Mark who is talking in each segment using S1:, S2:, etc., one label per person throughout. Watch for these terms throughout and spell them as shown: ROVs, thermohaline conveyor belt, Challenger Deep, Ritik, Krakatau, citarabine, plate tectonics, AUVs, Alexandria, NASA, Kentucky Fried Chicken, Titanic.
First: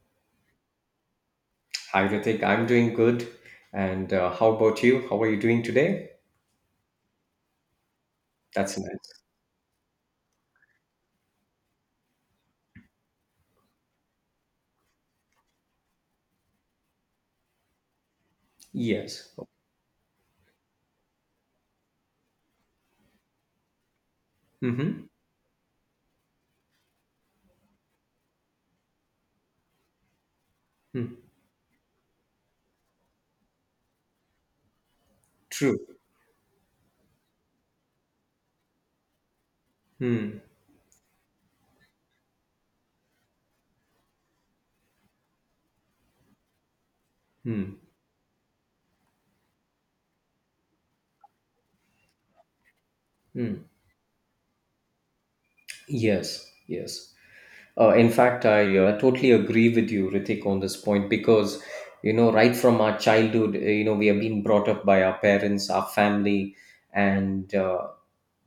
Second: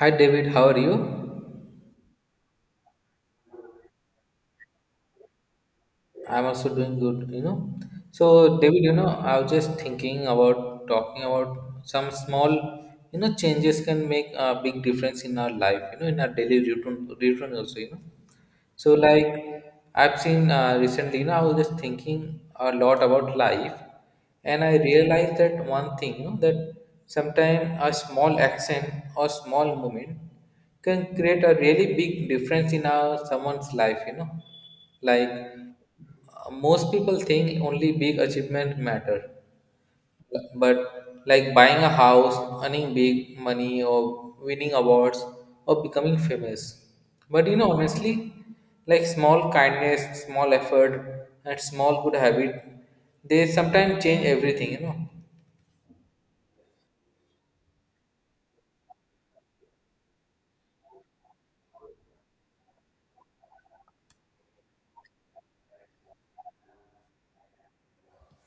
S1: Hi David, how are you?
S2: Hi, Ritik. I'm doing good. And how about you? How are you doing today?
S1: I'm also doing good, you know. So
S2: That's
S1: David, you know,
S2: nice.
S1: I was just thinking about talking about some small, you know, changes can make a big difference in our life, you know, in our daily routine, also, you know. So
S2: Yes.
S1: I've seen recently, you know, I was just thinking a lot about life, and I
S2: Mm-hmm.
S1: realized that one thing, you know, that sometimes a small action or small moment can create a really big difference in our someone's life, you know, like
S2: True.
S1: most people think only big achievement matter,
S2: Hmm.
S1: but like buying a house, earning big money, or winning awards, or becoming famous. But you know,
S2: Hmm.
S1: honestly, like small kindness, small effort, and small good habit, they
S2: Hmm.
S1: sometimes change everything, you know.
S2: Yes, yes. In fact, I totally agree with you, Ritik, on this point because, you know, right from our childhood, you know, we have been brought up by our parents, our family, and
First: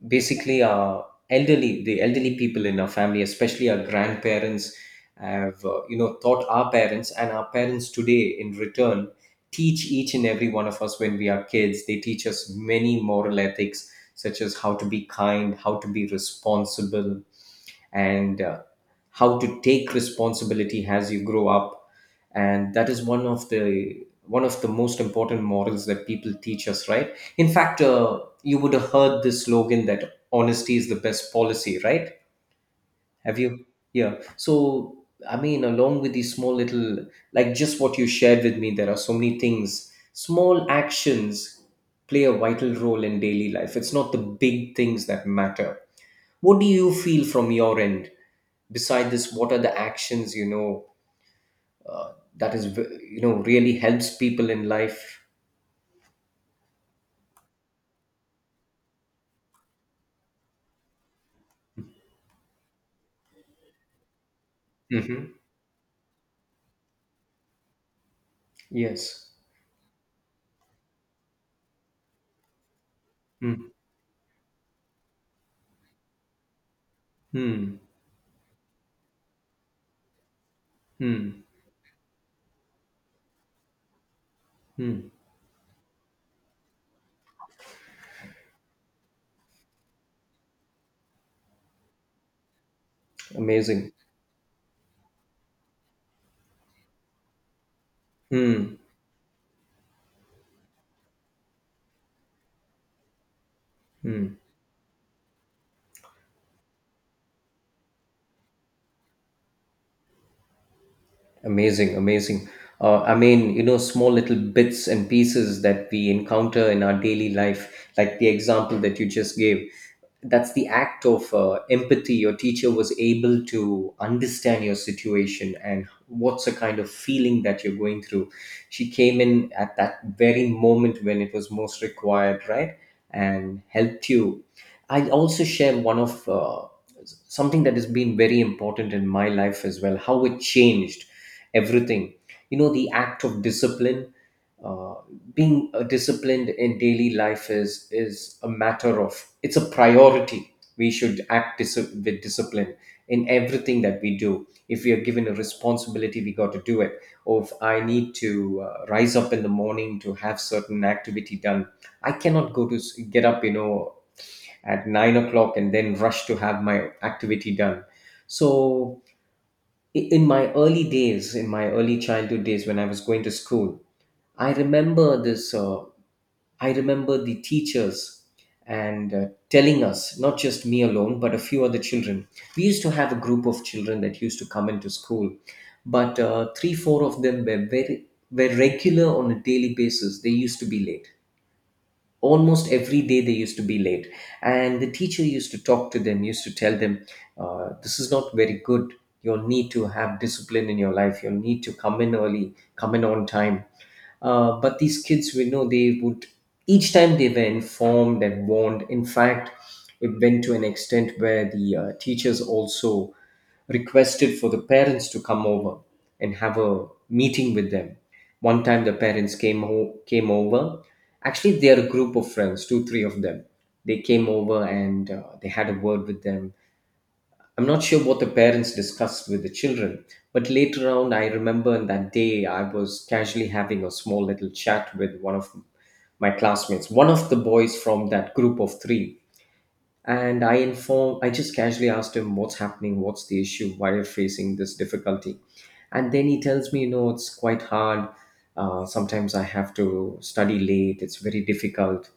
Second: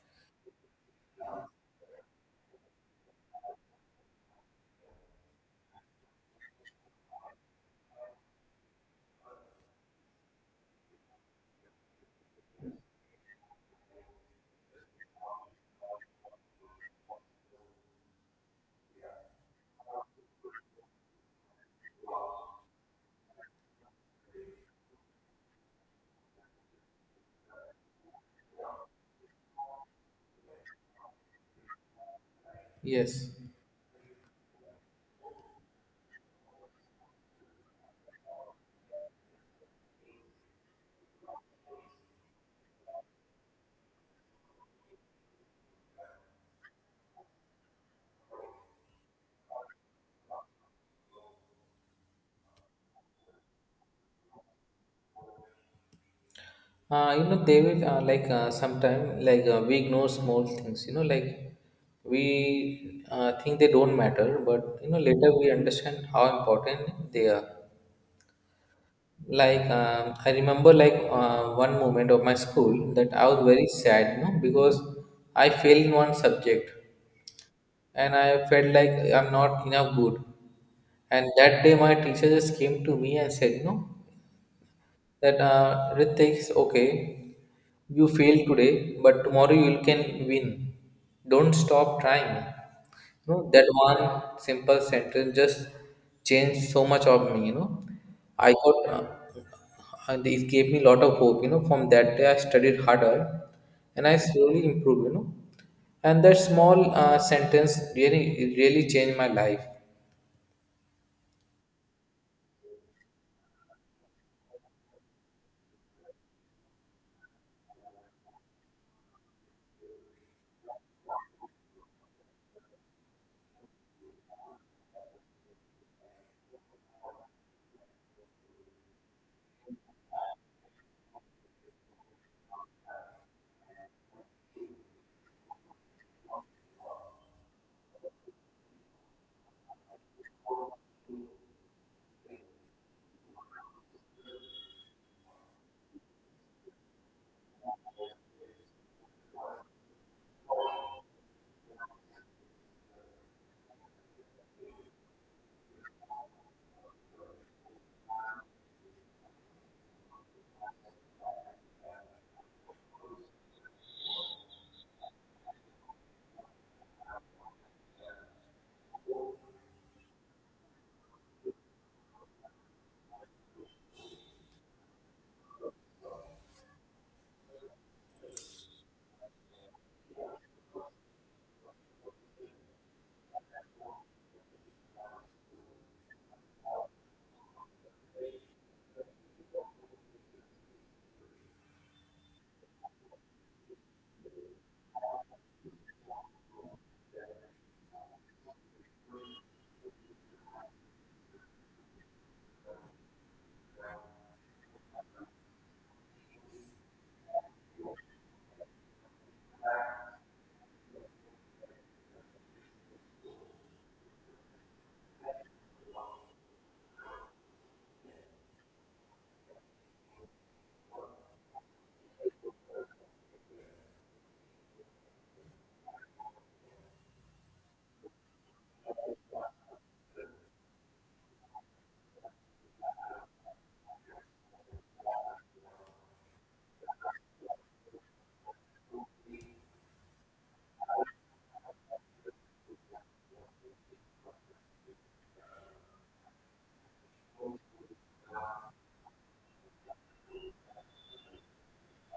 S2: basically our elderly the elderly people in our family, especially our grandparents, have you know, taught our parents, and our parents today in return teach each and every one of us. When we are kids, they teach us many moral ethics, such as how to be kind, how to be responsible, and how to take responsibility as you grow up. And that is one of the most important morals that people teach us, right? In fact, you would have heard this slogan that honesty is the best policy, right?
S1: Yes.
S2: Have you? Yeah, so I mean, along with these small little, like just what you shared with me, there are so many things. Small actions play a vital role in daily life. It's not the big things that matter. What do you feel from your end? Beside this, what are the actions, you know, that is you know, really helps people in life?
S1: You know, they will, sometime we ignore small things. You know, like we think they don't matter, but you know later
S2: Hmm.
S1: we understand how important they are.
S2: Yes.
S1: Like I remember, one moment of my school that I was very
S2: Hmm.
S1: sad, you know, because I failed in one subject,
S2: Hmm.
S1: and I felt like I'm not enough good. And
S2: Hmm.
S1: that day, my teacher just came to me and said, you know,
S2: Hmm.
S1: that Ritik is okay. You failed today, but tomorrow you can win. Don't stop trying. You know, that
S2: Amazing.
S1: one simple sentence just changed so much of me, you know. I
S2: Hmm.
S1: got, uh, and it gave me a lot of hope, you know. From that day, I studied harder and I
S2: Hmm.
S1: slowly improved, you know. And that small sentence really, really changed my life.
S2: Amazing, amazing. I mean, you know, small little bits and pieces that we encounter in our daily life, like the example that you just gave. That's the act of empathy. Your teacher was able to understand your situation and what's the kind of feeling that you're going through. She came in at that very moment when it was most required, right? And helped you. I'll also share one of something that has been very important in my life as well, how it changed everything. You know, the act of discipline. uh, Being disciplined in daily life is a matter of, it's a priority. We should act with discipline in everything that we do. If we are given a responsibility, we got to do it. Or if I need to rise up in the morning to have certain activity done, I cannot go to get up, you know, at 9 o'clock and then rush to have my activity done. So in my early days, in my early childhood days when I was going to school, i remember this uh, I remember the teachers, and telling us, not just me alone but a few other children. We used to have a group of children that used to come into school, but three four of them were very were regular. On a daily basis, they used to be late. Almost every day they used to be late, and the teacher used to talk to them, used to tell them, this is not very good. You'll need to have discipline in your life. You'll need to come in early, come in on time. But these kids, we know, they would, each time they were informed and warned. In fact, it went to an extent where the teachers also requested for the parents to come over and have a meeting with them. One time, the parents came over. Actually, they are a group of friends, two, three of them. They came over and they had a word with them. I'm not sure what the parents discussed with the children, but later on, I remember on that day, I was casually having a small little chat with one of my classmates, one of the boys from that group of three. And I informed, I just casually asked him, what's happening? What's the issue? Why are you facing this difficulty? And then he tells me, you know, it's quite hard. Sometimes I have to study late, it's very difficult.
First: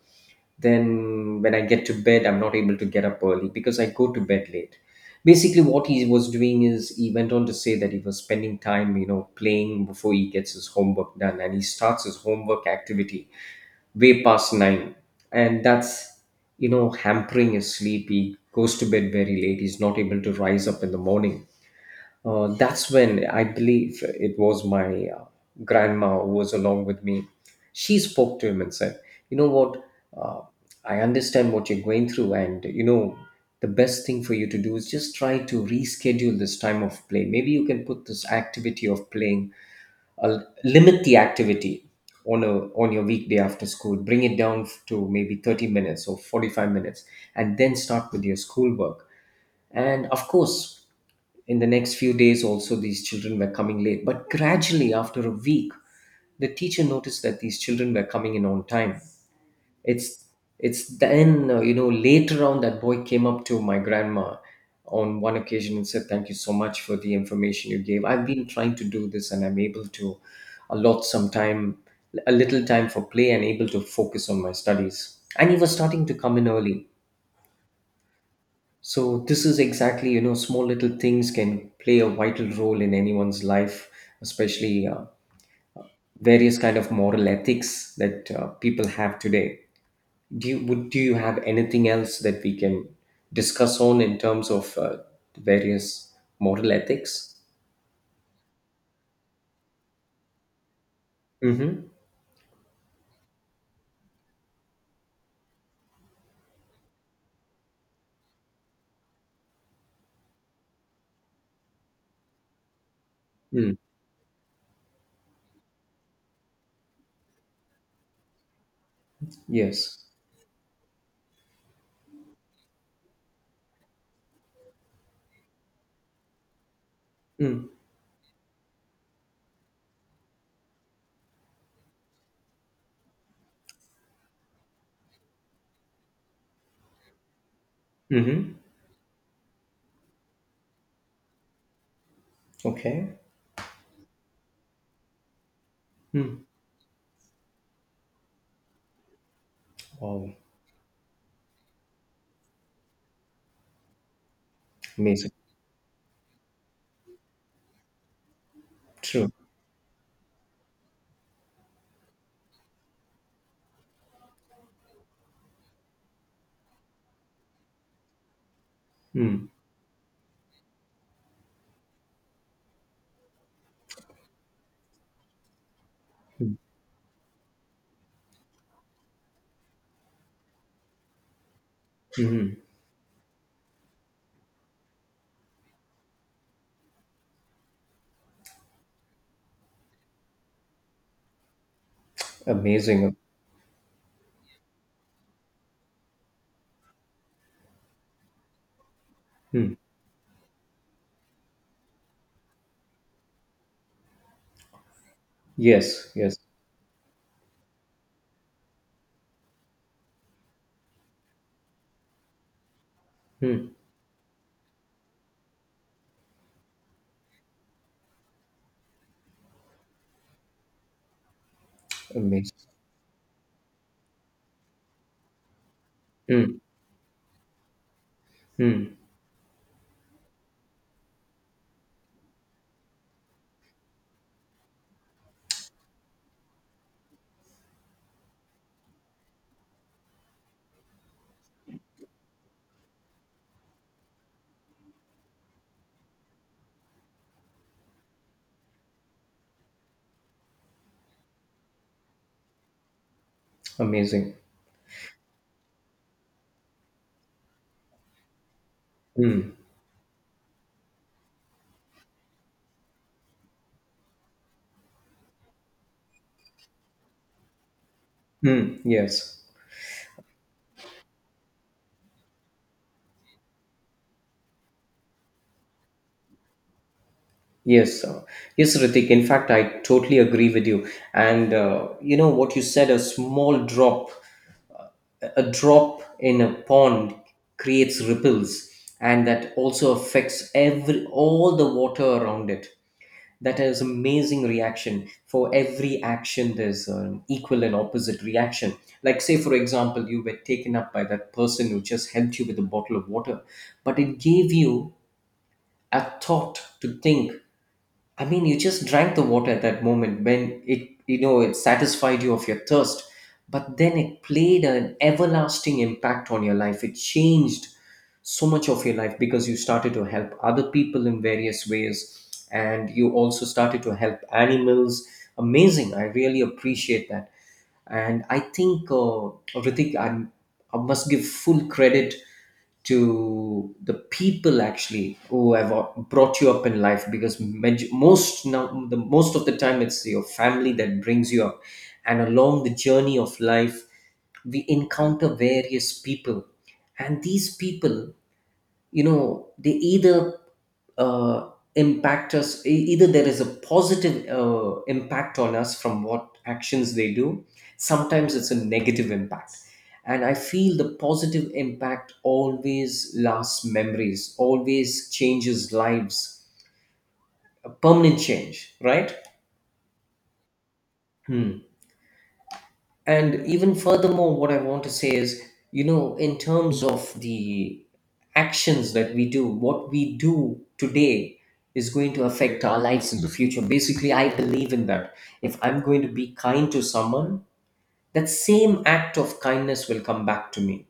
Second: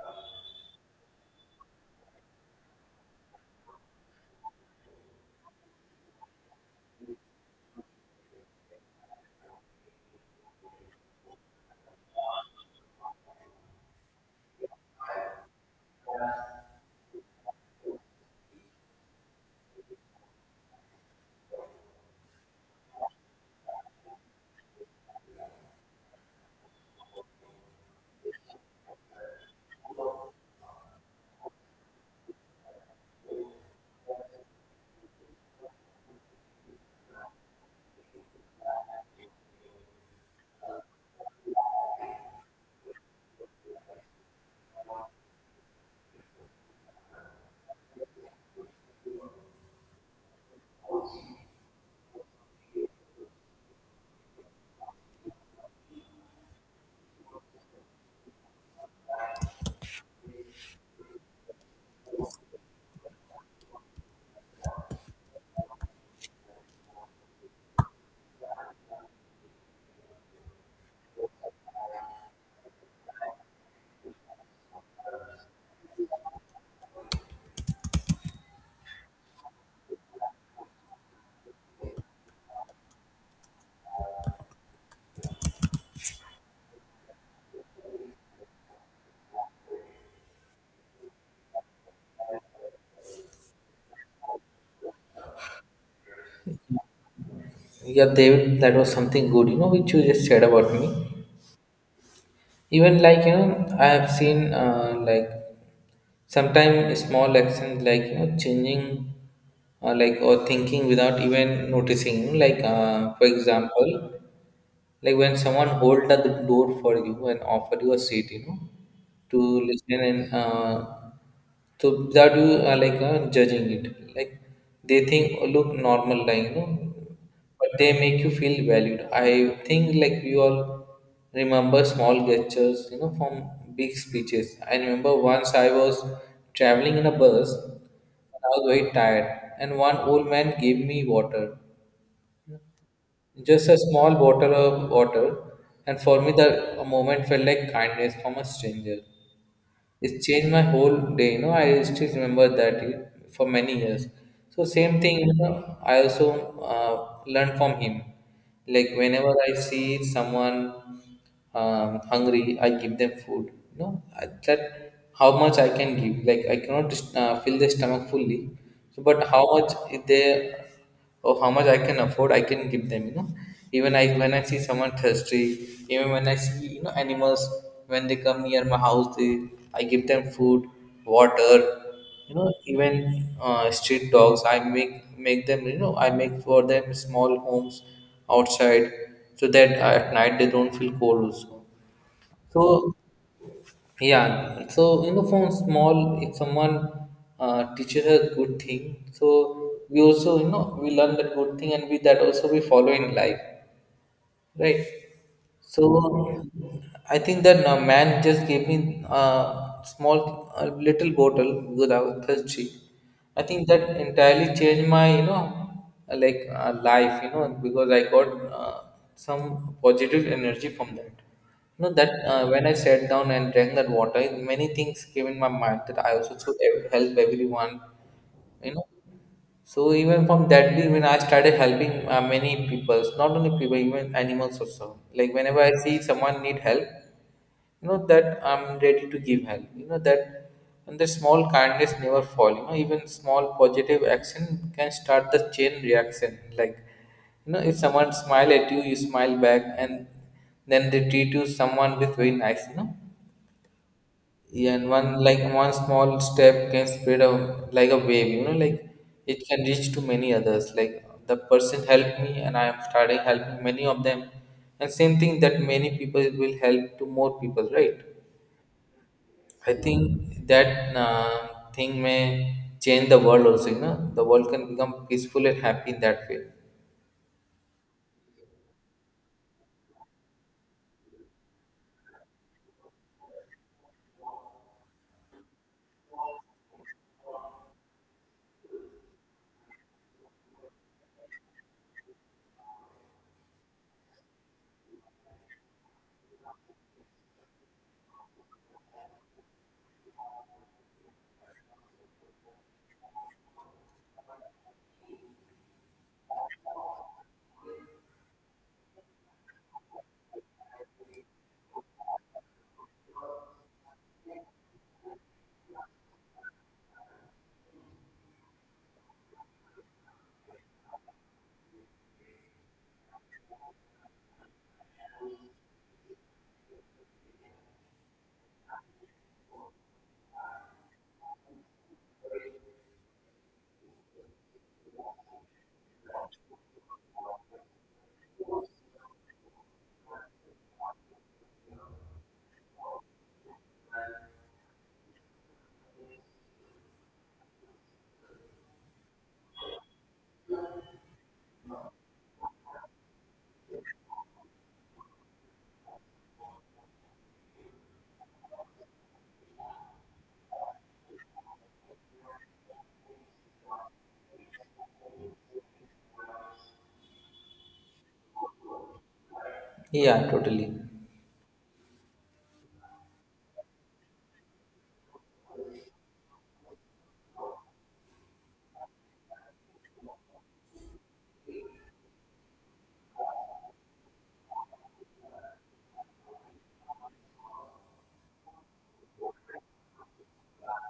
S2: Then when I get to bed, I'm not able to get up early because I go to bed late. Basically, what he was doing is he went on to say that he was spending time, you know, playing before he gets his homework done, and he starts his homework activity way past 9, and that's, you know, hampering his sleep. He goes to bed very late, he's not able to rise up in the morning. That's when I believe it was my grandma who was along with me. She spoke to him and said, you know what? Uh, I understand what you're going through, and you know, the best thing for you to do is just try to reschedule this time of play. Maybe you can put this activity of playing, limit the activity on a, on your weekday after school, bring it down to maybe 30 minutes or 45 minutes, and then start with your schoolwork. And of course, in the next few days also, these children were coming late. But gradually, after a week, the teacher noticed that these children were coming in on time. It's it's then, you know, later on, that boy came up to my grandma on one occasion and said, "Thank you so much for the information you gave. I've been trying to do this, and I'm able to allot some time, a little time for play, and able to focus on my studies." And he was starting to come in early. So this is exactly, you know, small little things can play a vital role in anyone's life, especially various kind of moral ethics that people have today. Do you have anything else that we can discuss on in terms of various moral ethics?
S1: Yeah, David, that was something good, you know, which you just said about me.
S2: Mm-hmm.
S1: Even you know, I have seen sometimes small actions like you know changing, like or thinking without even noticing, for
S2: Mm.
S1: example like when someone hold the door for you and offer you a seat, you know, to listen
S2: Yes.
S1: and so that you are like judging it like they think, oh, look normal, like you know, but
S2: Mm.
S1: they make you feel valued. I think like we all remember small gestures, you know, from big speeches. I remember once I was traveling in a bus and
S2: Mm-hmm.
S1: I was very tired, and one old man gave me water,
S2: Okay.
S1: just a small bottle of water. And for me,
S2: Mm.
S1: the a moment felt like kindness from a stranger. It
S2: Wow.
S1: changed my whole day. You know, I still remember for many years. So same thing.
S2: Amazing.
S1: You know, I also learned from him. Like
S2: True.
S1: whenever I see someone hungry, I give them food. That how much I can give. Like I cannot fill their stomach fully, so, but how
S2: Mm.
S1: much if they or how much I can afford, I can give them. You know, even I when I see someone thirsty, even when I see you know animals when they come near my house, they, I give them food, water. You know,
S2: Mm-hmm.
S1: even street dogs, I make them. You know, I make for them small homes outside so that at night they don't feel cold also. So
S2: Amazing.
S1: yeah, so you know, from small, if someone teaches us good thing, so
S2: Mm.
S1: we also you know we learn that good thing, and we that also we follow in life, right?
S2: Yes. Yes.
S1: So I think that man just gave me a small, a little bottle because I was thirsty. I think
S2: Mm.
S1: that entirely changed my, you know, life, you know, because I got some positive energy from that. You know that when
S2: Amazing.
S1: I sat down and drank that water, many things came in my mind that I also should
S2: Mm,
S1: help everyone, you know.
S2: mm,
S1: So even from that day, when I started helping many people, not only people, even animals also. Like whenever I see someone need help, you know that I'm ready to give help. You know that, and the small kindness never fall. You know even small positive action can start the chain reaction. Like, you know, if someone smile at you, you smile back, and then they treat you someone with very nice. You know,
S2: amazing.
S1: yeah, and one small step can spread a like a wave, you know, like it
S2: Mm,
S1: can reach to many others. Like the person helped me and I am starting helping many of them. And same thing that many people will help to more people, right?
S2: mm, yes,
S1: I think that thing may change the world also, you know. The world can become peaceful and happy in that way.
S2: yes, yes, Ritik. In fact, I totally agree with you. And you know what you said, a small drop, a drop in a pond creates ripples, and that also affects every, all the water around it. That is amazing. Reaction. For every action there's an equal and opposite reaction. Like, say for example, you were taken up by that person who just helped you with a bottle of water, but it gave you a thought to think. I mean, you just drank the water at that moment when it, you know, it satisfied you of your thirst, but then it played an everlasting impact on your life. It changed so much of your life because you started to help other people in various ways, and you also started to help animals. Amazing. I really appreciate that, and I think Ritik, I'm, I must give full credit to the people actually who have brought you up in life, because maj- most now the most of the time it's your family that brings you up, and along the journey of life we encounter various people, and these people, you know, they either uh, impact us, either there is a positive impact on us from what actions they do, sometimes it's a negative impact. And I feel the positive impact always lasts, memories, always changes lives, a permanent change, right?
S1: Yeah, totally.
S2: Hmm. And even furthermore, what I want to say is, you know, in terms of the actions that we do, what we do today is going to affect our lives in the future. Basically, I believe in that. If I'm going to be kind to someone, that same act of kindness will come back to me.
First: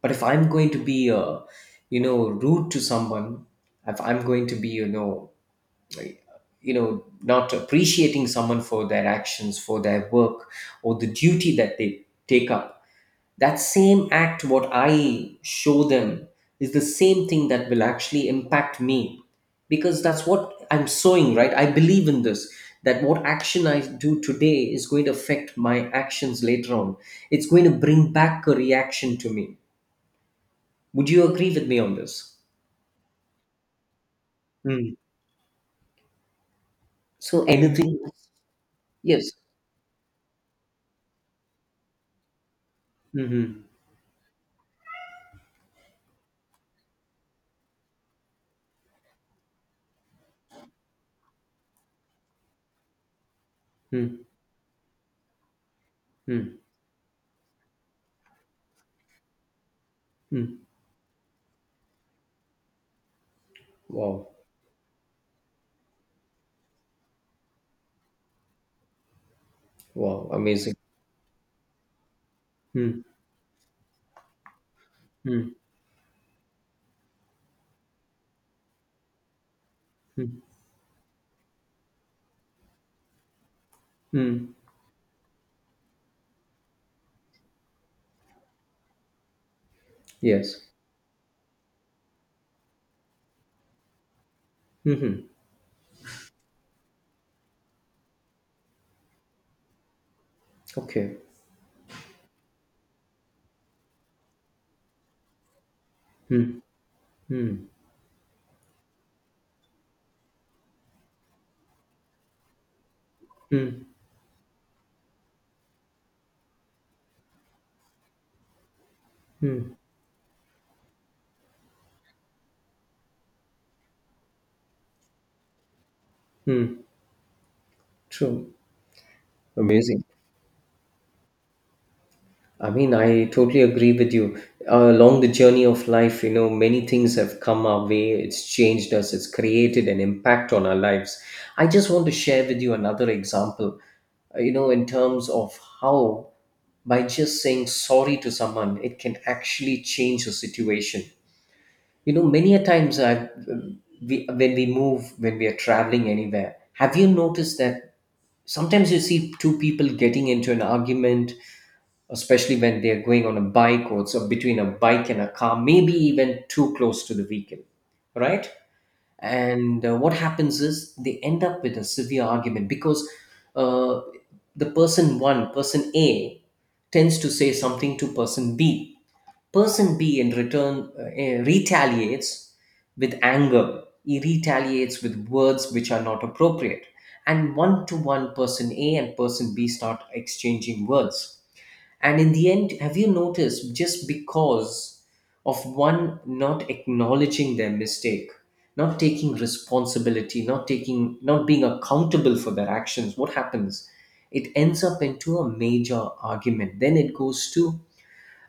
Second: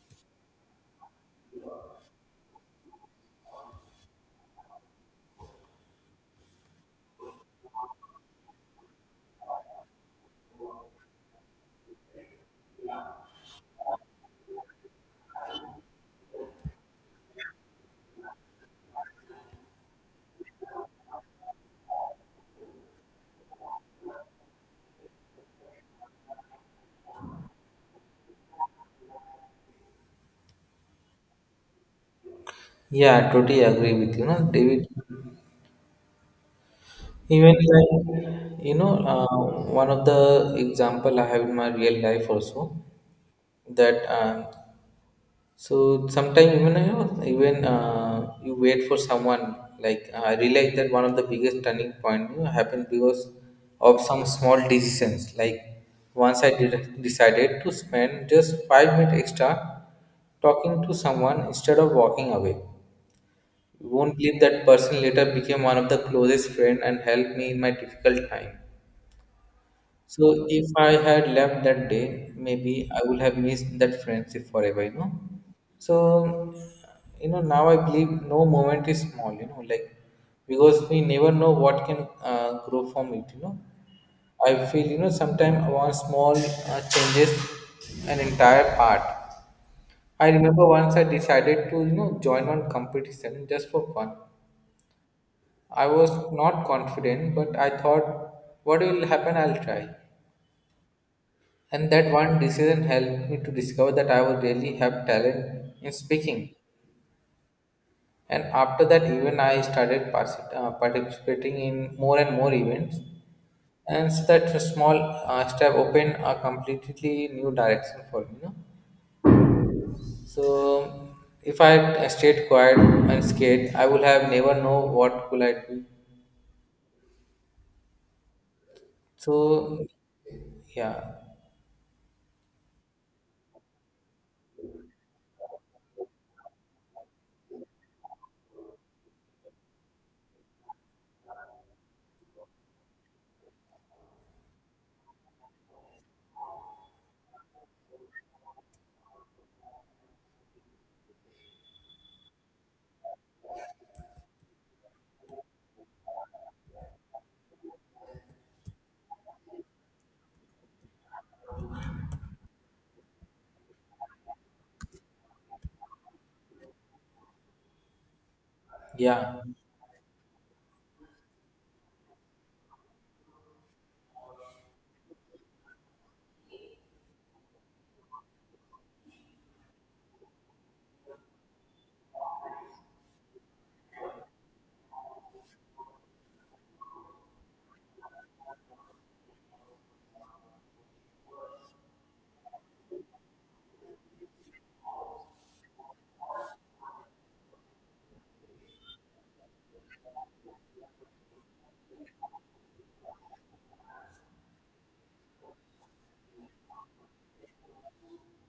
S2: But if I'm going to be, you know, rude to someone, if I'm going to be, you know, you know, not appreciating someone for their actions, for their work, or the duty that they take up, that same act, what I show them, is the same thing that will actually impact me, because that's what I'm sowing, right? I believe in this, that what action I do today is going to affect my actions later on. It's going to bring back a reaction to me. Would you agree with me on this?
S1: Yeah, I totally agree with you, no, David.
S2: Mm. So
S1: Even like
S2: anything,
S1: you know,
S2: yes.
S1: one of the example I have in my real life also
S2: Hmm. Hmm.
S1: that so sometimes even you know even you wait for someone like I realized that one of the biggest turning point, you know, happened because of some small decisions. Like once
S2: Hmm.
S1: decided to spend just 5 minutes extra
S2: Hmm.
S1: talking to someone instead of walking away. You won't
S2: Wow,
S1: believe that person later became one of the closest friend and helped me in my difficult time.
S2: wow,
S1: So if
S2: amazing.
S1: I had left that day, maybe I
S2: Hmm,
S1: would have missed that friendship forever, you know.
S2: hmm,
S1: So you know now I believe no moment is small, you know, like
S2: hmm,
S1: because we never know what can grow from it, you know.
S2: hmm.
S1: I feel you know sometimes one small changes an entire part. I
S2: Yes.
S1: remember once I decided to you know join one competition just for fun.
S2: Mm-hmm.
S1: I was not confident, but I thought, what will happen? I'll try.
S2: Okay.
S1: And that one decision helped me to discover that I would really have talent in speaking.
S2: Hmm, hmm,
S1: And after that, even I started participating in more and more events.
S2: hmm,
S1: And so that small step opened a completely new direction for me. You know?
S2: hmm,
S1: So if I had stayed quiet and scared, I would have never know what could I do.
S2: hmm. True.
S1: So
S2: Amazing.
S1: yeah,
S2: I mean, I totally agree with you. Along the journey of life, you know, many things have come our way. It's changed us. It's created an impact on our lives. I just want to share with you another example. You know, in terms of how by just saying sorry to someone, it can actually change a situation. You know, many a times I've, we, when we move, when we are traveling anywhere, have you noticed that sometimes you see two people getting into an argument, especially when they're going on a bike, or between a bike and a car, maybe even too close to the vehicle, right?
S1: yeah.
S2: And what happens is, they end up with a severe argument, because uh, person A tends to say something to person B. Person B in return retaliates with anger. He retaliates with words which are not appropriate. And one to one, person A and person B start exchanging words. And in the end, have you noticed, just because of one not acknowledging their mistake, not taking responsibility, not being accountable for their actions, what happens? It ends up into a major argument. Then it goes to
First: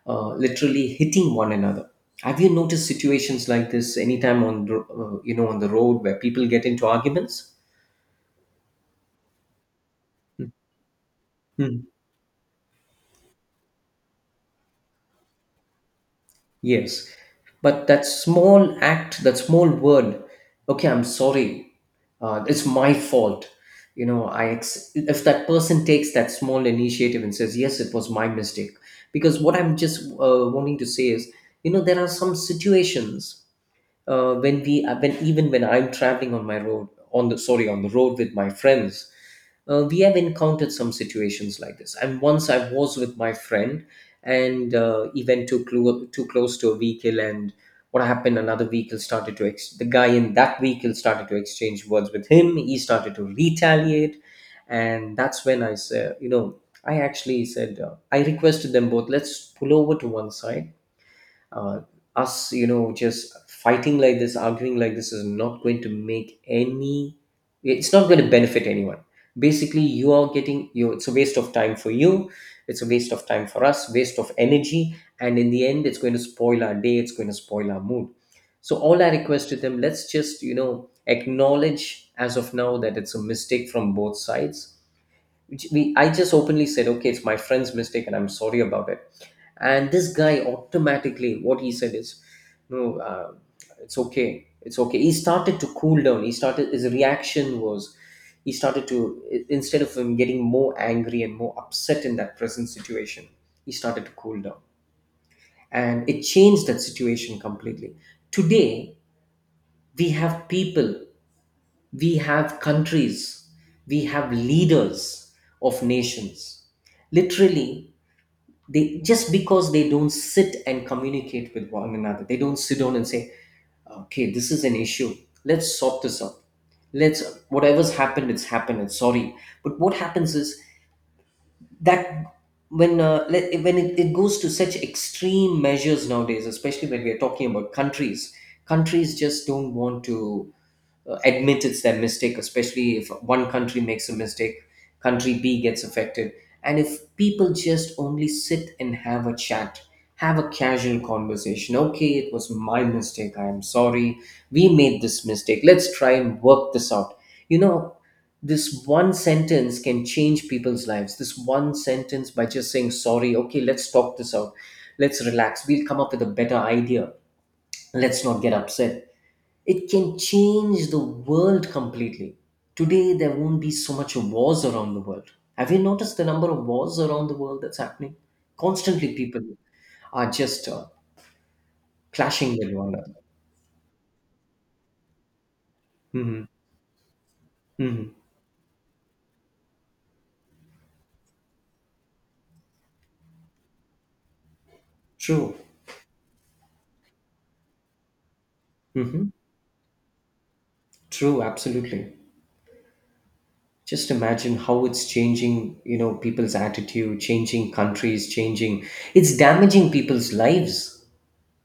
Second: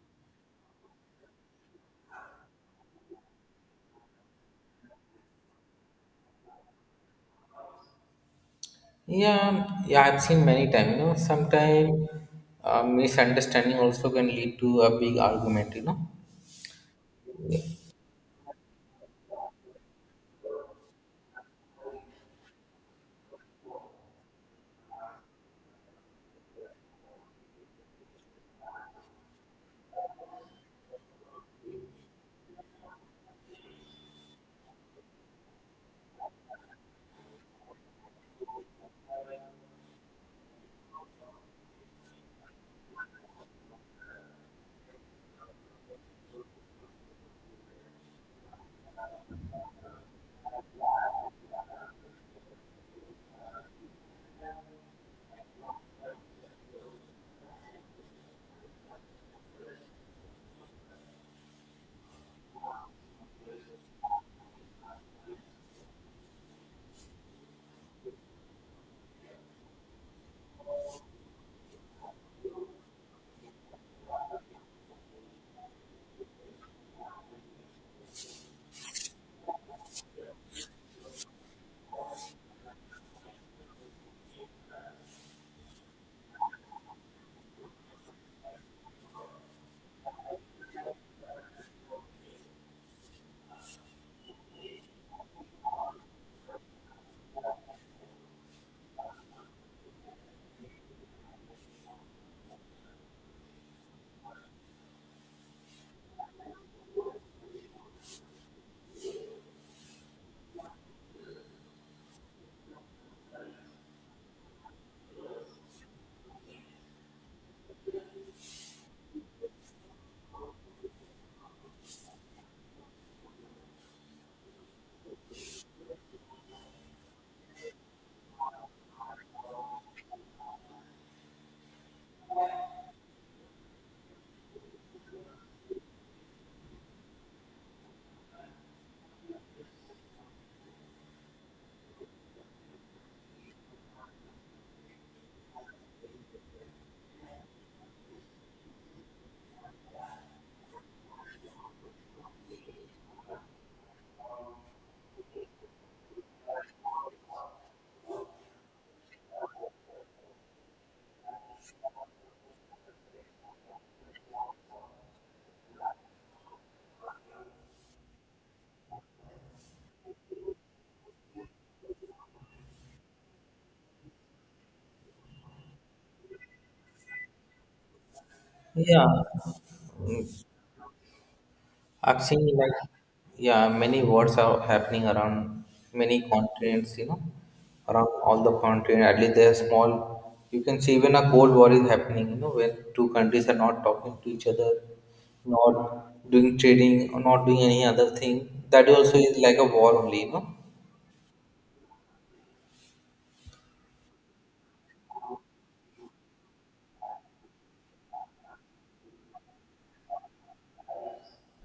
S2: literally hitting one another. Have you noticed situations like this anytime on the road where people get into arguments?
S1: Yeah, yeah, I've seen many times. You know,
S2: Hmm.
S1: sometimes misunderstanding also can lead to a big argument. You know.
S2: Yes, but that small act, that small word, okay, I'm sorry, it's my fault. You know, if that person takes that small initiative and says, yes, it was my mistake. Because what I'm just wanting to say is, you know, there are some situations, when even when I'm traveling on my road on the sorry on the road with my friends. We have encountered some situations like this, and once I was with my friend, and he went too close to a vehicle. And what happened, another vehicle started to ex- the guy in that vehicle started to exchange words with him. He started to retaliate, and that's when I said you know I actually said I requested them both, let's pull over to one side. Uh, us you know just fighting like this, arguing like this, is not going to make any it's not going to benefit anyone. Basically, you are getting you it's a waste of time for you, it's a waste of time for us, waste of energy. And in the end, it's going to spoil our day, it's going to spoil our mood. So all I request to them, let's just acknowledge as of now that it's a mistake from both sides, which we I just openly said, okay, it's my friend's mistake, and I'm sorry about it. And this guy automatically, what he said is, no, it's okay, it's okay. He started to cool down. He started his reaction was he started to I- Instead of him getting more angry and more upset in that present situation, he started to cool down, and it changed that situation completely. Today, we have people, we have countries, we have leaders of nations. Literally, they, just because they don't sit and communicate with one another, they don't sit down and say, okay, this is an issue. Let's sort this out. Let's, whatever's happened. It's sorry. But what happens is that when let, when it goes to such extreme measures nowadays, especially when we are talking about countries, countries just don't want to admit it's their mistake. Especially if one country makes a mistake, country B gets affected. And if people just only sit and have a chat, have a casual conversation, okay, it was my mistake, I am sorry, we made this mistake, let's try and work this out. You know, this one sentence can change people's lives. This one sentence, by just saying sorry, okay, let's talk this out, let's relax, we'll come up with a better idea, let's not get upset, it can change the world completely. Today, there won't be so much wars around the world. Have you noticed the number of wars around the world that's happening?
S1: Yeah.
S2: Constantly, people are
S1: Mm.
S2: just
S1: I've seen
S2: clashing with
S1: like
S2: one another.
S1: yeah, many wars are happening around many
S2: Hmm.
S1: continents. You know, around
S2: Hmm.
S1: all the continent. At least they're small. You can see even a cold war is happening. You know, when two countries are not talking to each other,
S2: True.
S1: not doing trading, or not doing any other thing. That also
S2: Hmm.
S1: is like a war only. You know.
S2: True. Absolutely. Just imagine how it's changing, you know, people's attitude, changing countries, changing. It's damaging people's lives.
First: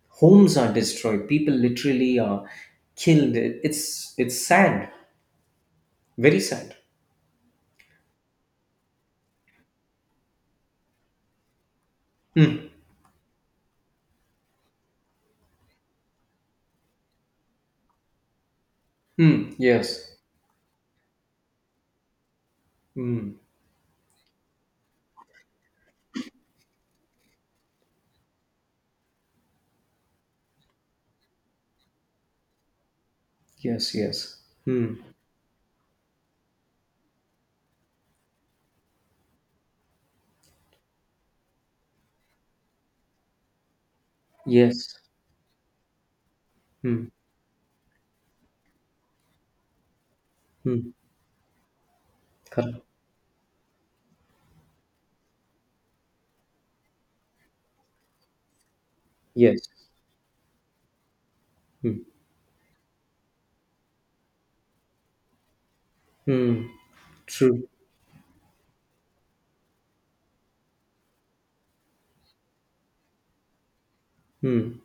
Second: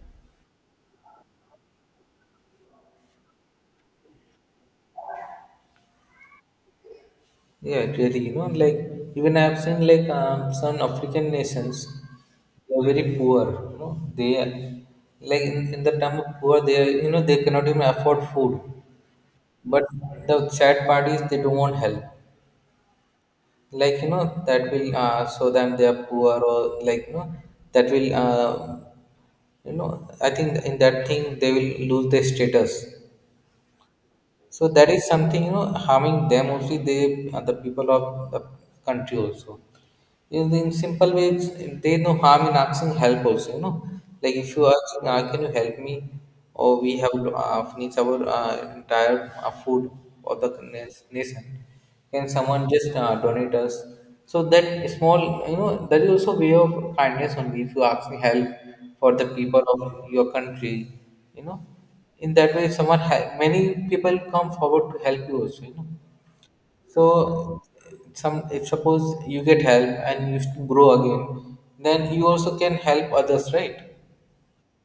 S2: Homes are destroyed. People literally are killed. It's sad. Very sad.
S1: Yeah, really. You know, like even I've seen like some African nations,
S2: Hmm.
S1: they're very poor. You know, they are like in the term of poor, you know they cannot even afford food.
S2: Hmm.
S1: But
S2: Yes.
S1: the sad part is they don't want help.
S2: Hmm.
S1: Like you know that will show them they are poor, or like you know that will you know I think in that thing they will lose their status.
S2: Yes. Yes.
S1: So that
S2: Hmm.
S1: is something, you know, harming them also. They, the people of the country also. In simple ways, they no harm in asking help also, you know. Like if you ask,
S2: Yes.
S1: can you help me? Or we
S2: Hmm.
S1: have finished our entire food of the
S2: Hmm.
S1: nation. Can someone
S2: Correct.
S1: just donate us? So that small, you know, that is also way of kindness only. If you ask me help for the people
S2: Yes.
S1: of your country, you know,
S2: Hmm.
S1: in that way, many people come forward to help you also, you know.
S2: Hmm.
S1: So
S2: True.
S1: some if suppose you get help and you grow again, then you also can help others, right?
S2: Hmm.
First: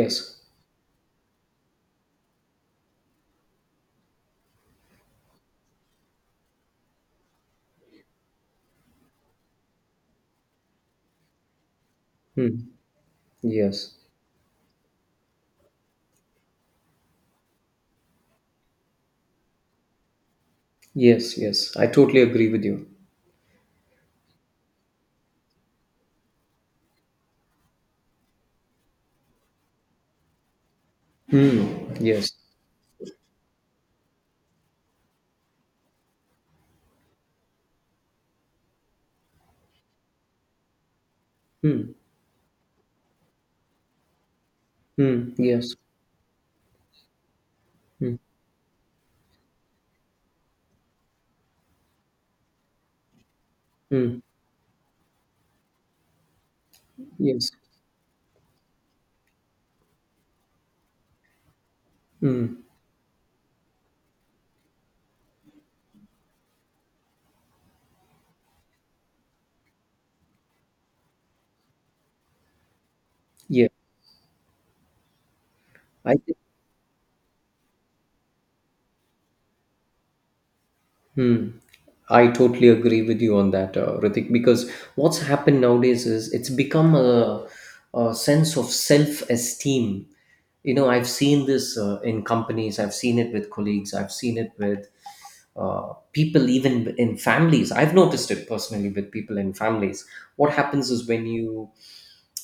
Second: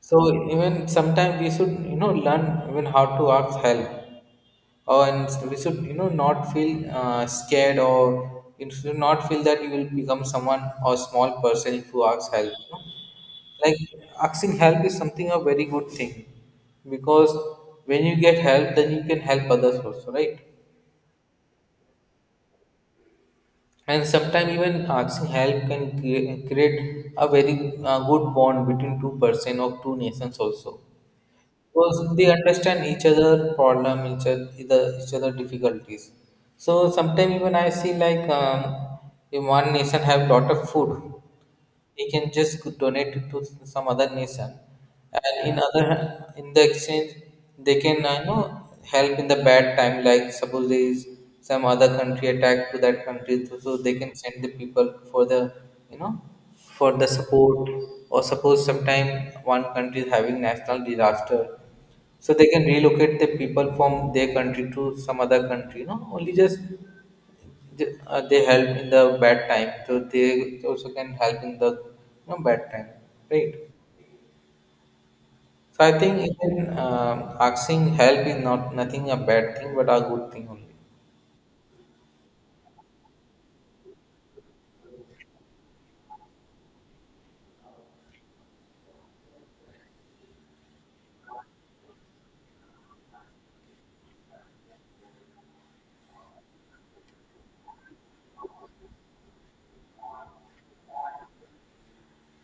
S1: So even sometimes we should you know learn even how to ask help, or and we should you know not feel scared, or you should not feel that you will become someone or small person if you ask help.
S2: Hmm.
S1: You know? Like
S2: Yes.
S1: asking help is something a very good thing, because when you get help then you can help others also, right?
S2: Yes. Yes, I totally agree with you.
S1: And sometimes even asking help can create a very good bond between two person or two nations also, because they
S2: Yes.
S1: understand each other problem, each other difficulties. So sometimes even I see like in one nation have lot of food,
S2: Hmm.
S1: he can just donate it to some other nation,
S2: Hmm.
S1: and in
S2: Yes.
S1: other, in the exchange, they can
S2: Hmm.
S1: help in the bad time. Like suppose there is some other country attack to that country, so they can
S2: Hmm.
S1: send the people for the you know for the
S2: Yes.
S1: support. Or suppose sometime one country is having national disaster, so they
S2: Hmm.
S1: can relocate the people from their country to some other country, you know, only just they help in the bad time, so they also can help in the you know, bad time, right?
S2: Yeah.
S1: So I think
S2: I
S1: even asking help is not nothing a bad thing but a good thing only.
S2: Hmm. I totally agree with you on that, Ritik, because what's happened nowadays is, it's become a sense of self esteem. You know, I've seen this in companies, I've seen it with colleagues, I've seen it with people, even in families. I've noticed it personally with people in families. What happens is,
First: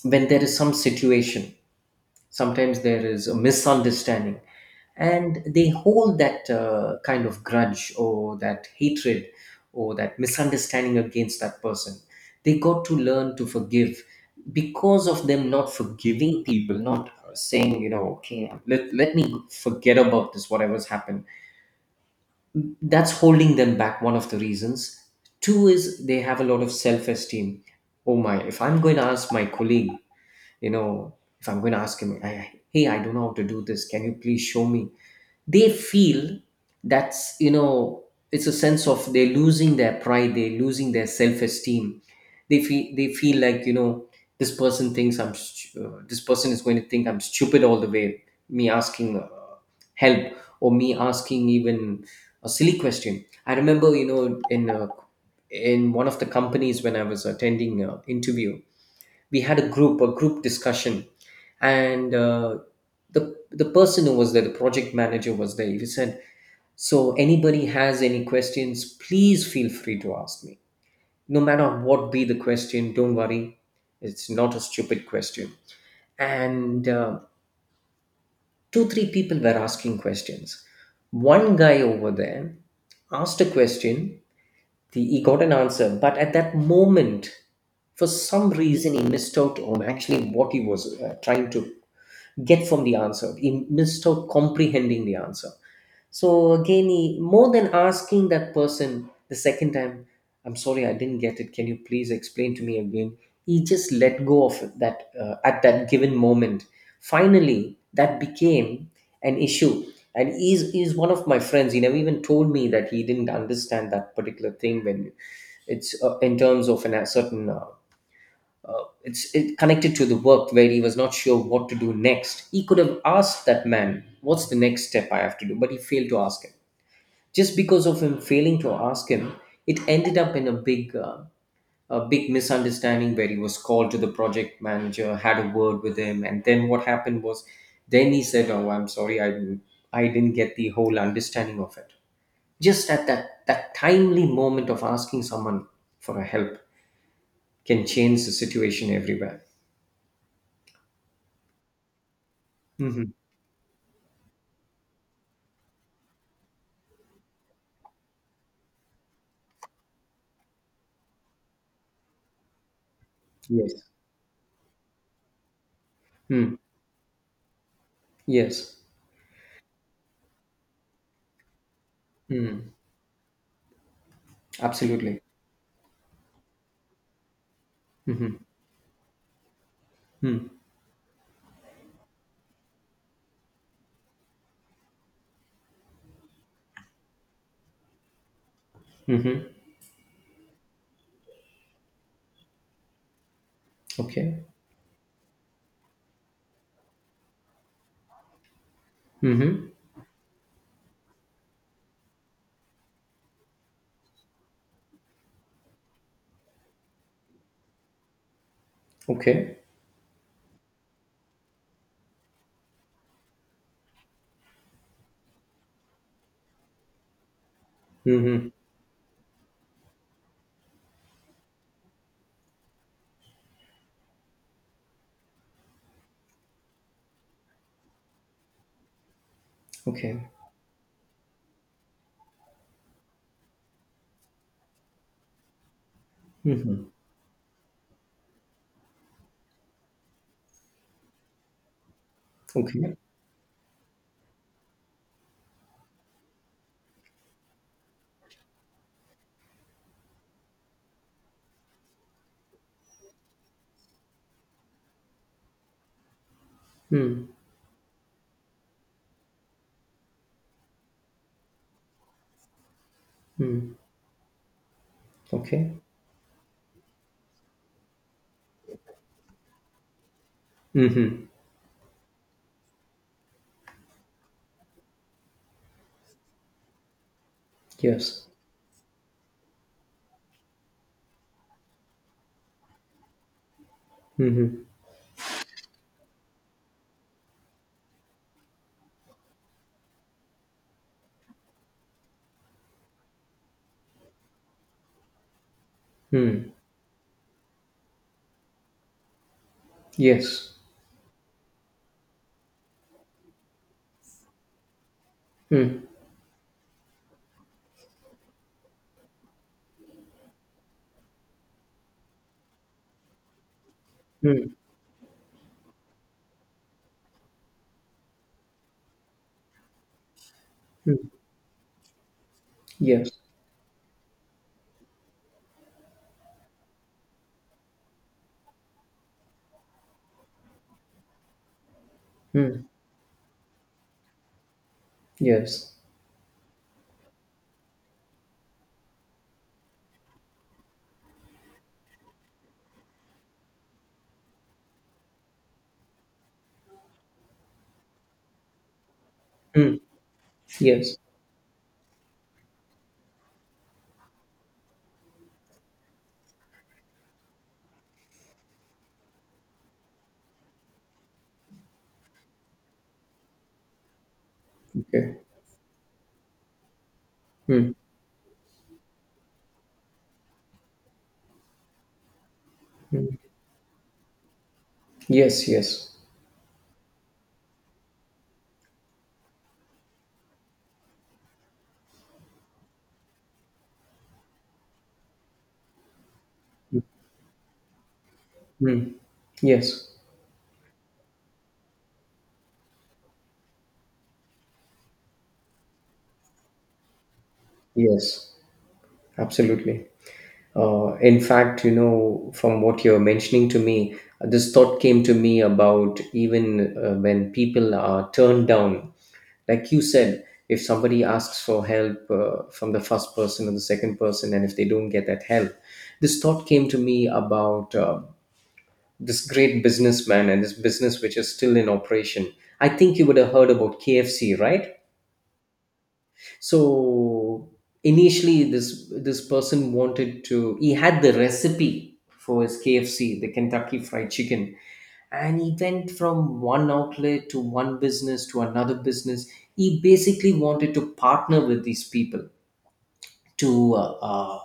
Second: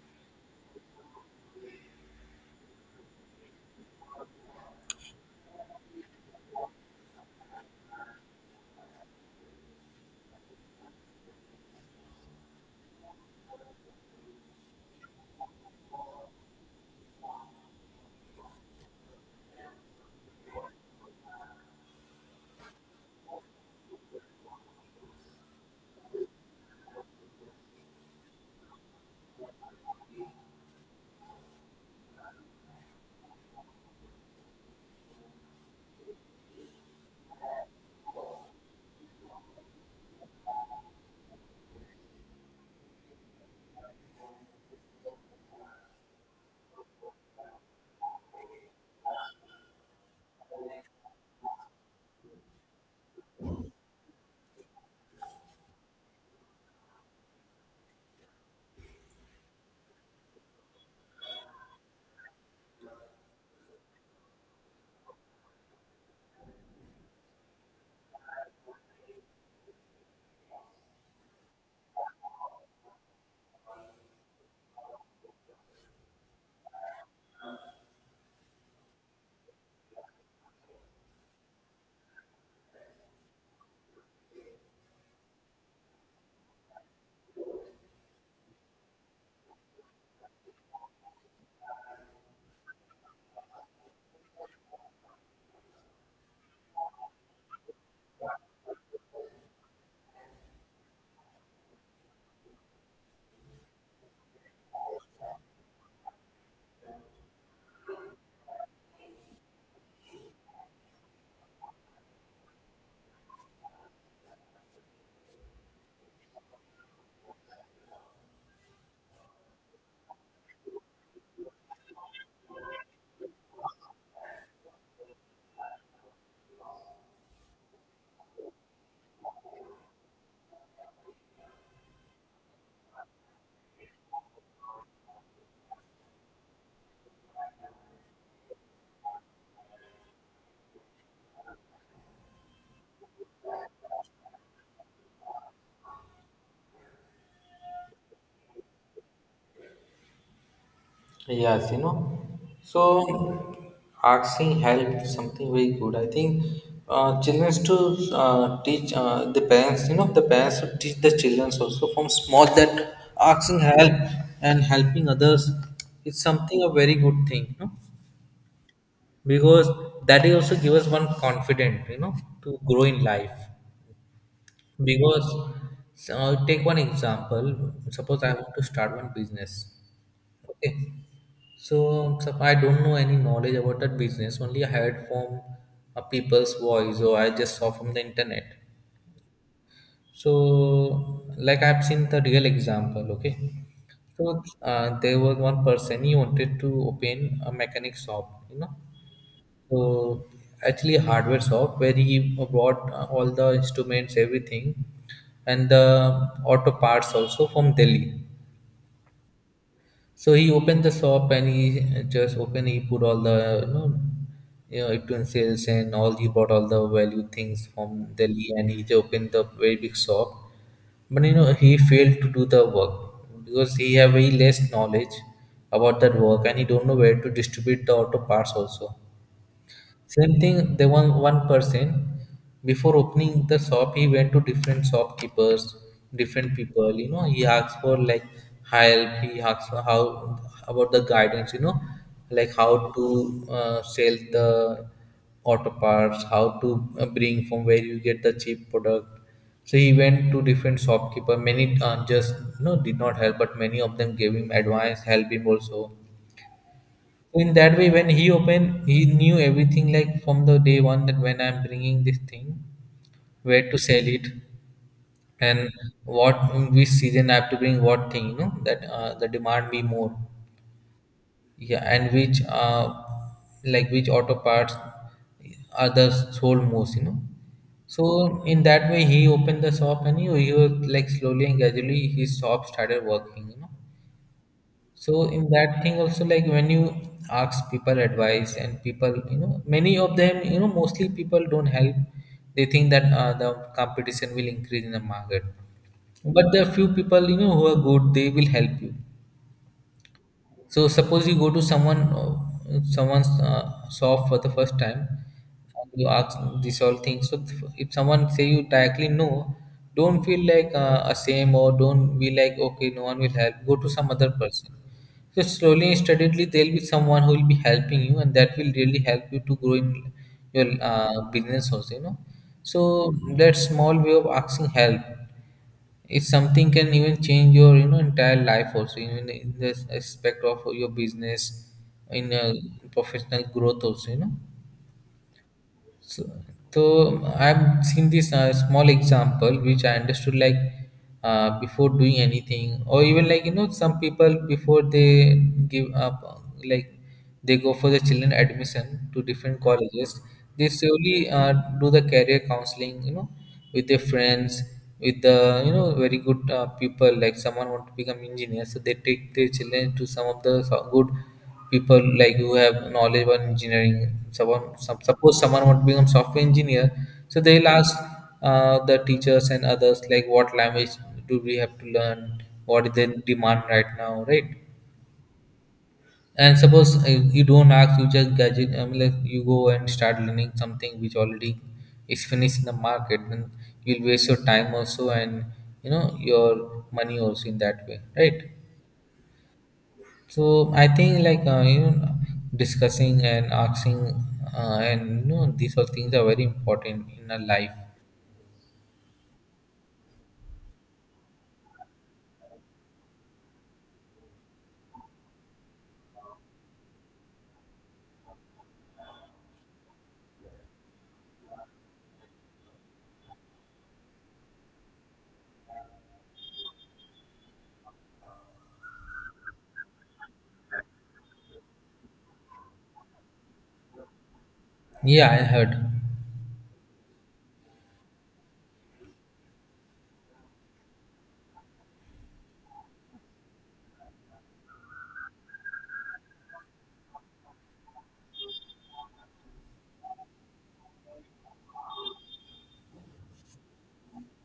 S2: when there is some situation, sometimes there is a misunderstanding, and they hold that kind of grudge or that hatred or that misunderstanding against that person. They got to learn to forgive, because of them not forgiving people, not saying, you know, okay, let me forget about this, whatever's happened, that's holding them back. One of the reasons. Two is, they have a lot of self-esteem. Oh my, if I'm going to ask my colleague you know if I'm going to ask him, hey, I don't know how to do this, can you please show me. They feel that's you know it's a sense of, they're losing their pride, they're losing their self-esteem. They feel, like, this person thinks this person is going to think I'm stupid all the way. Me asking help, or me asking even a silly question. I remember, in one of the companies, when I was attending an interview, we had a group discussion, and the person who was there, the project manager was there, he said, so anybody has any questions, please feel free to ask me, no matter what be the question. Don't worry, it's not a stupid question. And two three people were asking questions. One guy over there asked a question. He got an answer, but at that moment, for some reason, he missed out on actually what he was trying to get from the answer. He missed out comprehending the answer. So again, he, more than asking that person the second time, I'm sorry, I didn't get it, can you please explain to me again, he just let go of it, that at that given moment. Finally, that became an issue. And he's one of my friends. He never even told me that he didn't understand that particular thing, when it's in terms of a certain, it's, it connected to the work, where he was not sure what to do next. He could have asked that man, what's the next step I have to do? But he failed to ask him. Just because of him failing to ask him, it ended up in a big misunderstanding, where he was called to the project manager, had a word with him. And then what happened was, then he said, oh, I'm sorry, I didn't get the whole understanding of it. Just at that timely moment of asking someone for a help can change the situation everywhere.
S1: Yes, you know, so
S2: Mhm.
S1: asking help is something very good. I think children to teach the parents, you know, the parents should teach the children also from small that asking
S2: Yes.
S1: help and helping others is
S2: Hmm.
S1: something a very good thing, you know?
S2: Yes.
S1: Because that is also give us one confident, you know, to
S2: Hmm.
S1: grow in life.
S2: Absolutely.
S1: Because so take one example. Suppose I
S2: Mm-hmm.
S1: want to start one business.
S2: Hmm.
S1: Okay, so I don't know any knowledge about that business, only I heard from a people's voice or I just saw from the internet.
S2: Mm-hmm.
S1: So like I've seen the real example. Okay, so
S2: Okay.
S1: there was one person, he wanted to open a mechanic shop, you know.
S2: Mm-hmm.
S1: So actually, hardware shop where he bought all the instruments, everything, and the auto parts also from Delhi.
S2: Okay.
S1: So he opened the shop and he just opened. He put all the you know utensils and all. He bought all the value things from Delhi,
S2: Mm-hmm.
S1: and he opened the very big shop. But you know he failed to do the work because he have very less knowledge about that work, and he don't know where to distribute the auto parts also.
S2: Okay.
S1: Same thing, there one person before opening the shop, he went to different shopkeepers, different
S2: Mm-hmm.
S1: people, you know, he asked for like help, he asked for how about the guidance, you know, like how
S2: Okay.
S1: to sell the auto parts, how to bring from where you get the cheap product. So he went to different shopkeeper. Many just you know did not help, but many of them gave him advice, help him also
S2: Hmm.
S1: in that way. When he opened, he knew everything like from the day one that when I'm bringing this thing, where
S2: Hmm.
S1: to sell it, and
S2: Okay.
S1: what, which season I have to bring what thing, you know, that the demand be more.
S2: Mm-hmm.
S1: Yeah, and which like which auto parts are the sold most, you know.
S2: Yes.
S1: So in that way he opened the shop and he was like slowly and gradually his shop started working, you know.
S2: Mm-hmm.
S1: So in that thing also, like when you ask people advice and people, you know, many of them, you know, mostly people don't help. They think that the competition will increase in the market, but
S2: Hmm.
S1: the few people, you know, who are good, they will help you.
S2: Yes.
S1: So suppose you go to someone someone's shop for the first time
S2: Hmm.
S1: and you ask these all things, so if someone say you directly no, don't feel like ashamed or don't be like okay no one will help, go to some other
S2: Hmm.
S1: person. So slowly and steadily, there'll be someone who will be helping you, and that will really help you to grow in your
S2: Hmm.
S1: business also. You know,
S2: Yes.
S1: so that small way of asking help is something can even change your you know entire life also. Even in the aspect of your business, in
S2: Hmm.
S1: professional growth also. You know.
S2: Yes.
S1: So, I've seen this small example which I understood like before doing anything, or even like you know some people before they give up, like they go for the children admission to different
S2: Hmm.
S1: colleges, they
S2: Yes.
S1: slowly do the career counseling, you know, with their friends, with the you know very good people, like someone want to become engineer, so they take their children to some of the good people, like who have knowledge about engineering. Someone some,
S2: Okay.
S1: suppose someone want to become software engineer, so they'll
S2: Hmm.
S1: ask the teachers and others like what language do we have to learn, what is the
S2: Hmm.
S1: demand right now, right?
S2: Yes. Yes.
S1: And suppose you don't ask, you just gadget, I mean like you go and start learning something which already is finished in the market, then you'll waste your time also, and you know, your money also in that way, right?
S2: Hmm. Yes.
S1: So I think like you know, discussing and asking and you know these all things are very important in our life.
S2: Yes. Absolutely. In fact, you know, from what you're mentioning to me, this thought came to me about even when people are turned down. Like you said, if somebody asks for help from the first person or the second person, and if they don't get that help, this thought came to me about this great businessman and this business which is still in operation. I think you would have heard about KFC, right?
S1: Yeah, I heard.
S2: So initially, this person wanted to. He had the recipe for his KFC, the Kentucky Fried Chicken, and he went from one outlet to one business to another business. He basically wanted to partner with these people, to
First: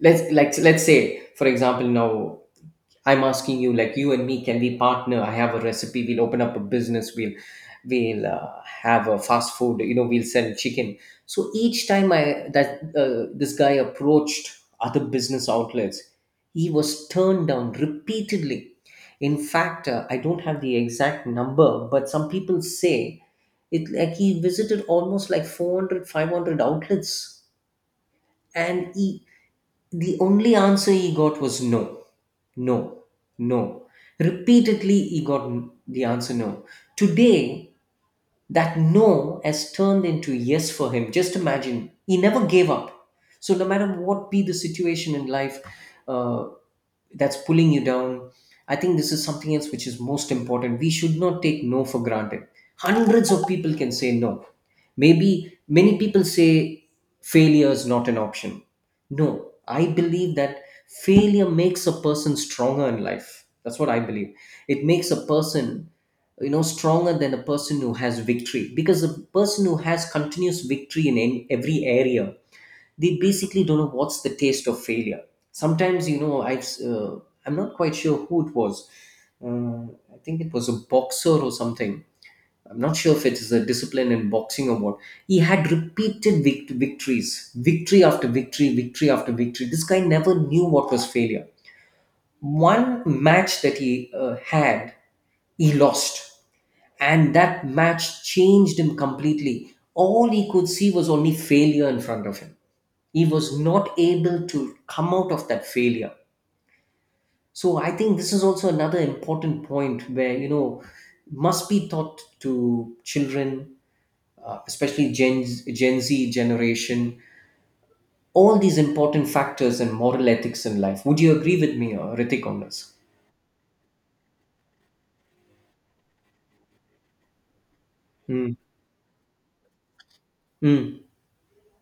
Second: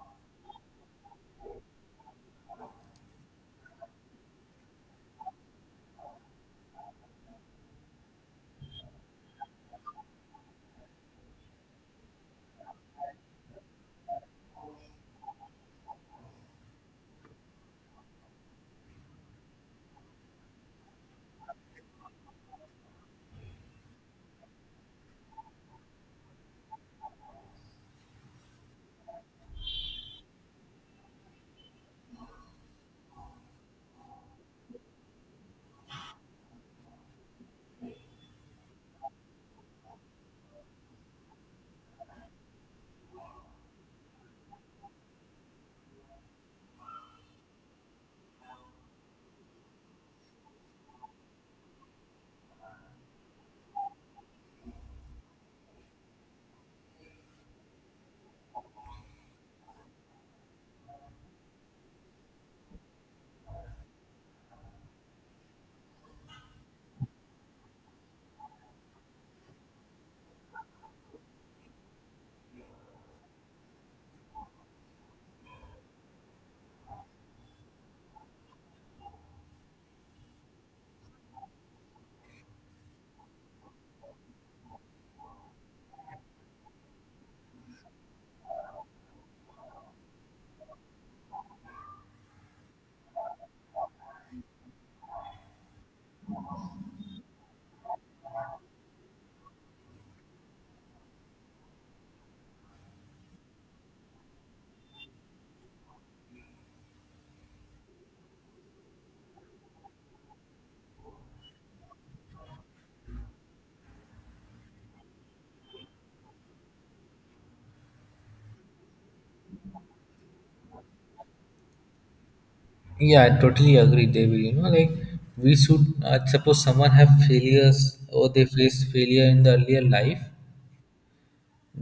S2: let's say, for example, now I'm asking you, like you and me, can we partner? I have a recipe. We'll open up a business. We'll have a fast food. You know, we'll sell chicken. So each time I that this guy approached other business outlets, he was turned down repeatedly. In fact, I don't have the exact number, but some people say it, like, he visited almost like 400, 500 outlets. And he, the only answer he got was no, no, no. Repeatedly, he got the answer no. Today, that no has turned into yes for him. Just imagine, he never gave up. So, no matter what be the situation in life uh, that's pulling you down, I think this is something else which is most important. We should not take no for granted. Hundreds of people can say no. Maybe many people say failure is not an option. No, I believe that failure makes a person stronger in life. That's what I believe. It makes a person, you know, stronger than a person who has victory, because a person who has continuous victory in any, every area, they basically don't know what's the taste of failure. Sometimes, I'm not quite sure who it was. uh, I think it was a boxer or something. I'm not sure if it is a discipline in boxing or what. He had repeated victories, victory after victory, victory after victory. This guy never knew what was failure. One match that he had, he lost, and that match changed him completely. All he could see was only failure in front of him. He was not able to come out of that failure. So I think this is also another important point where, must be taught to children, especially Gen Z generation. All these important factors and moral ethics in life. Would you agree with me, Ritik, on this?
S1: Yeah, I totally agree, David. You know, like we should suppose someone have failures or they
S2: Mm.
S1: face failure in the earlier life,
S2: Mm.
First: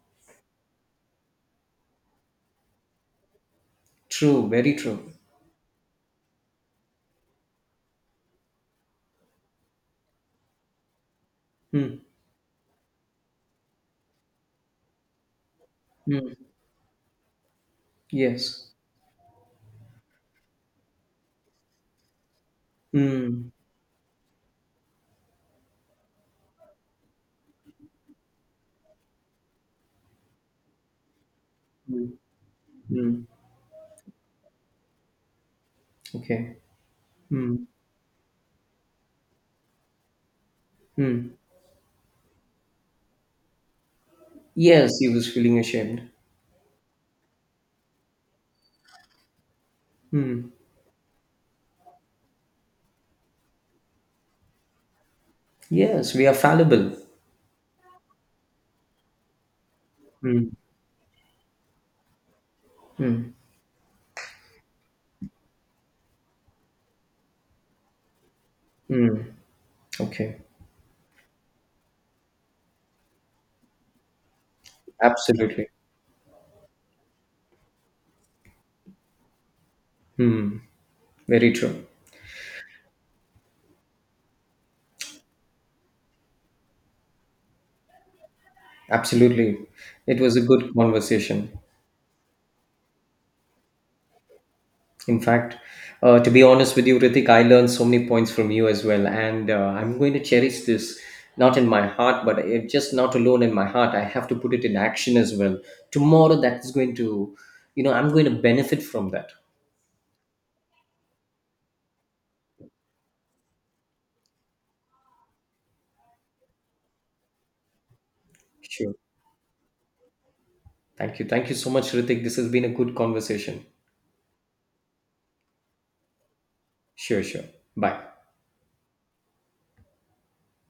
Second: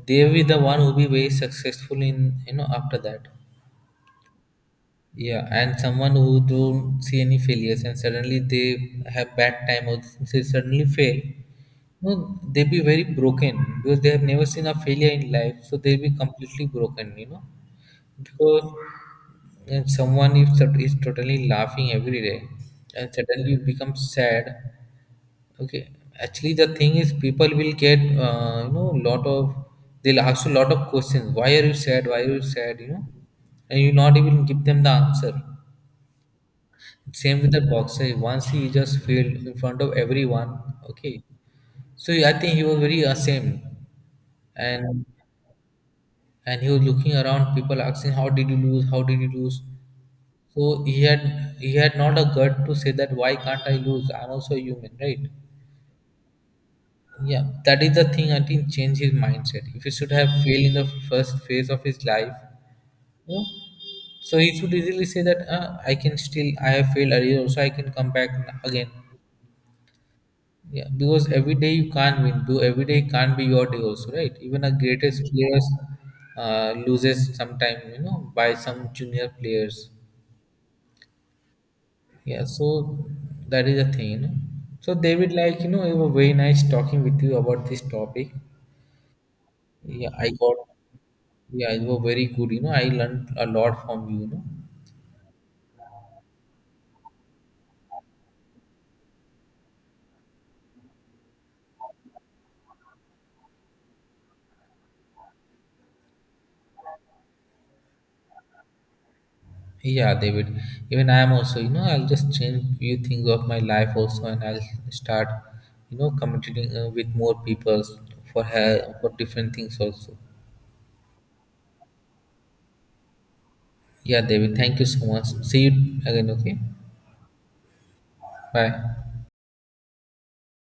S1: they will be the one who be very successful in you know after that.
S2: True. Very true.
S1: Yeah, and someone who don't see any failures and suddenly they have bad time or they suddenly fail,
S2: Mm.
S1: no, they be very broken, because they have never seen a failure in life, so they'll be
S2: Mm.
S1: completely broken, you know. Because
S2: Yes.
S1: and someone is, is totally laughing every day, and
S2: Mm.
S1: suddenly you become sad. Okay. Actually, the thing is, people will get you know lot of, they'll ask you lot of questions. Why are you sad?
S2: Mm.
S1: Why are you sad? You know,
S2: Mm.
S1: and you not even give them the answer.
S2: Okay.
S1: Same with the
S2: Hmm.
S1: boxer. Once he just failed in front of everyone. Okay,
S2: Hmm.
S1: so I think he was very ashamed,
S2: Yes,
S1: and
S2: he was feeling ashamed.
S1: and he was looking around. People asking, "How did you lose? How did you lose?"
S2: Hmm.
S1: So he had, he had not a gut to say that why can't I lose? I'm also a human, right?
S2: Yes, we are fallible.
S1: Yeah, that is the thing. I think change his mindset. If he should have
S2: Hmm.
S1: failed in the first phase of his life, you
S2: Hmm.
S1: know, so he should easily say that I can still, I have failed earlier, also I can come back again.
S2: Hmm. Okay.
S1: Yeah, because every day you can't win. Do every day can't be your day also, right? Even a greatest players
S2: Absolutely.
S1: loses sometime, you know, by some junior players.
S2: Very true.
S1: Yeah, so that is the thing. You know? So David, like you know, it was very nice talking with you about this topic.
S2: Absolutely.
S1: Yeah,
S2: It
S1: I
S2: was a
S1: got.
S2: good conversation.
S1: Yeah, you were very good. You know, I learned a lot from you. You know.
S2: In fact, to be honest with you, Ritik, I learned so many points from you as well. And I'm going to cherish this, not in my heart, but just not alone in my heart. I have to put it in action as well. Tomorrow, that is going to, you know, I'm going to benefit from that.
S1: Yeah, David. Even I am also. You know, I'll just change few things of my life also, and I'll start, you know, communicating with more people for
S2: Sure.
S1: her for different things also.
S2: Thank you. Thank you so much, Ritik. This has been a good conversation.
S1: Yeah, David. Thank you so much. See you again. Okay.
S2: Sure, sure. Bye.
S1: Bye.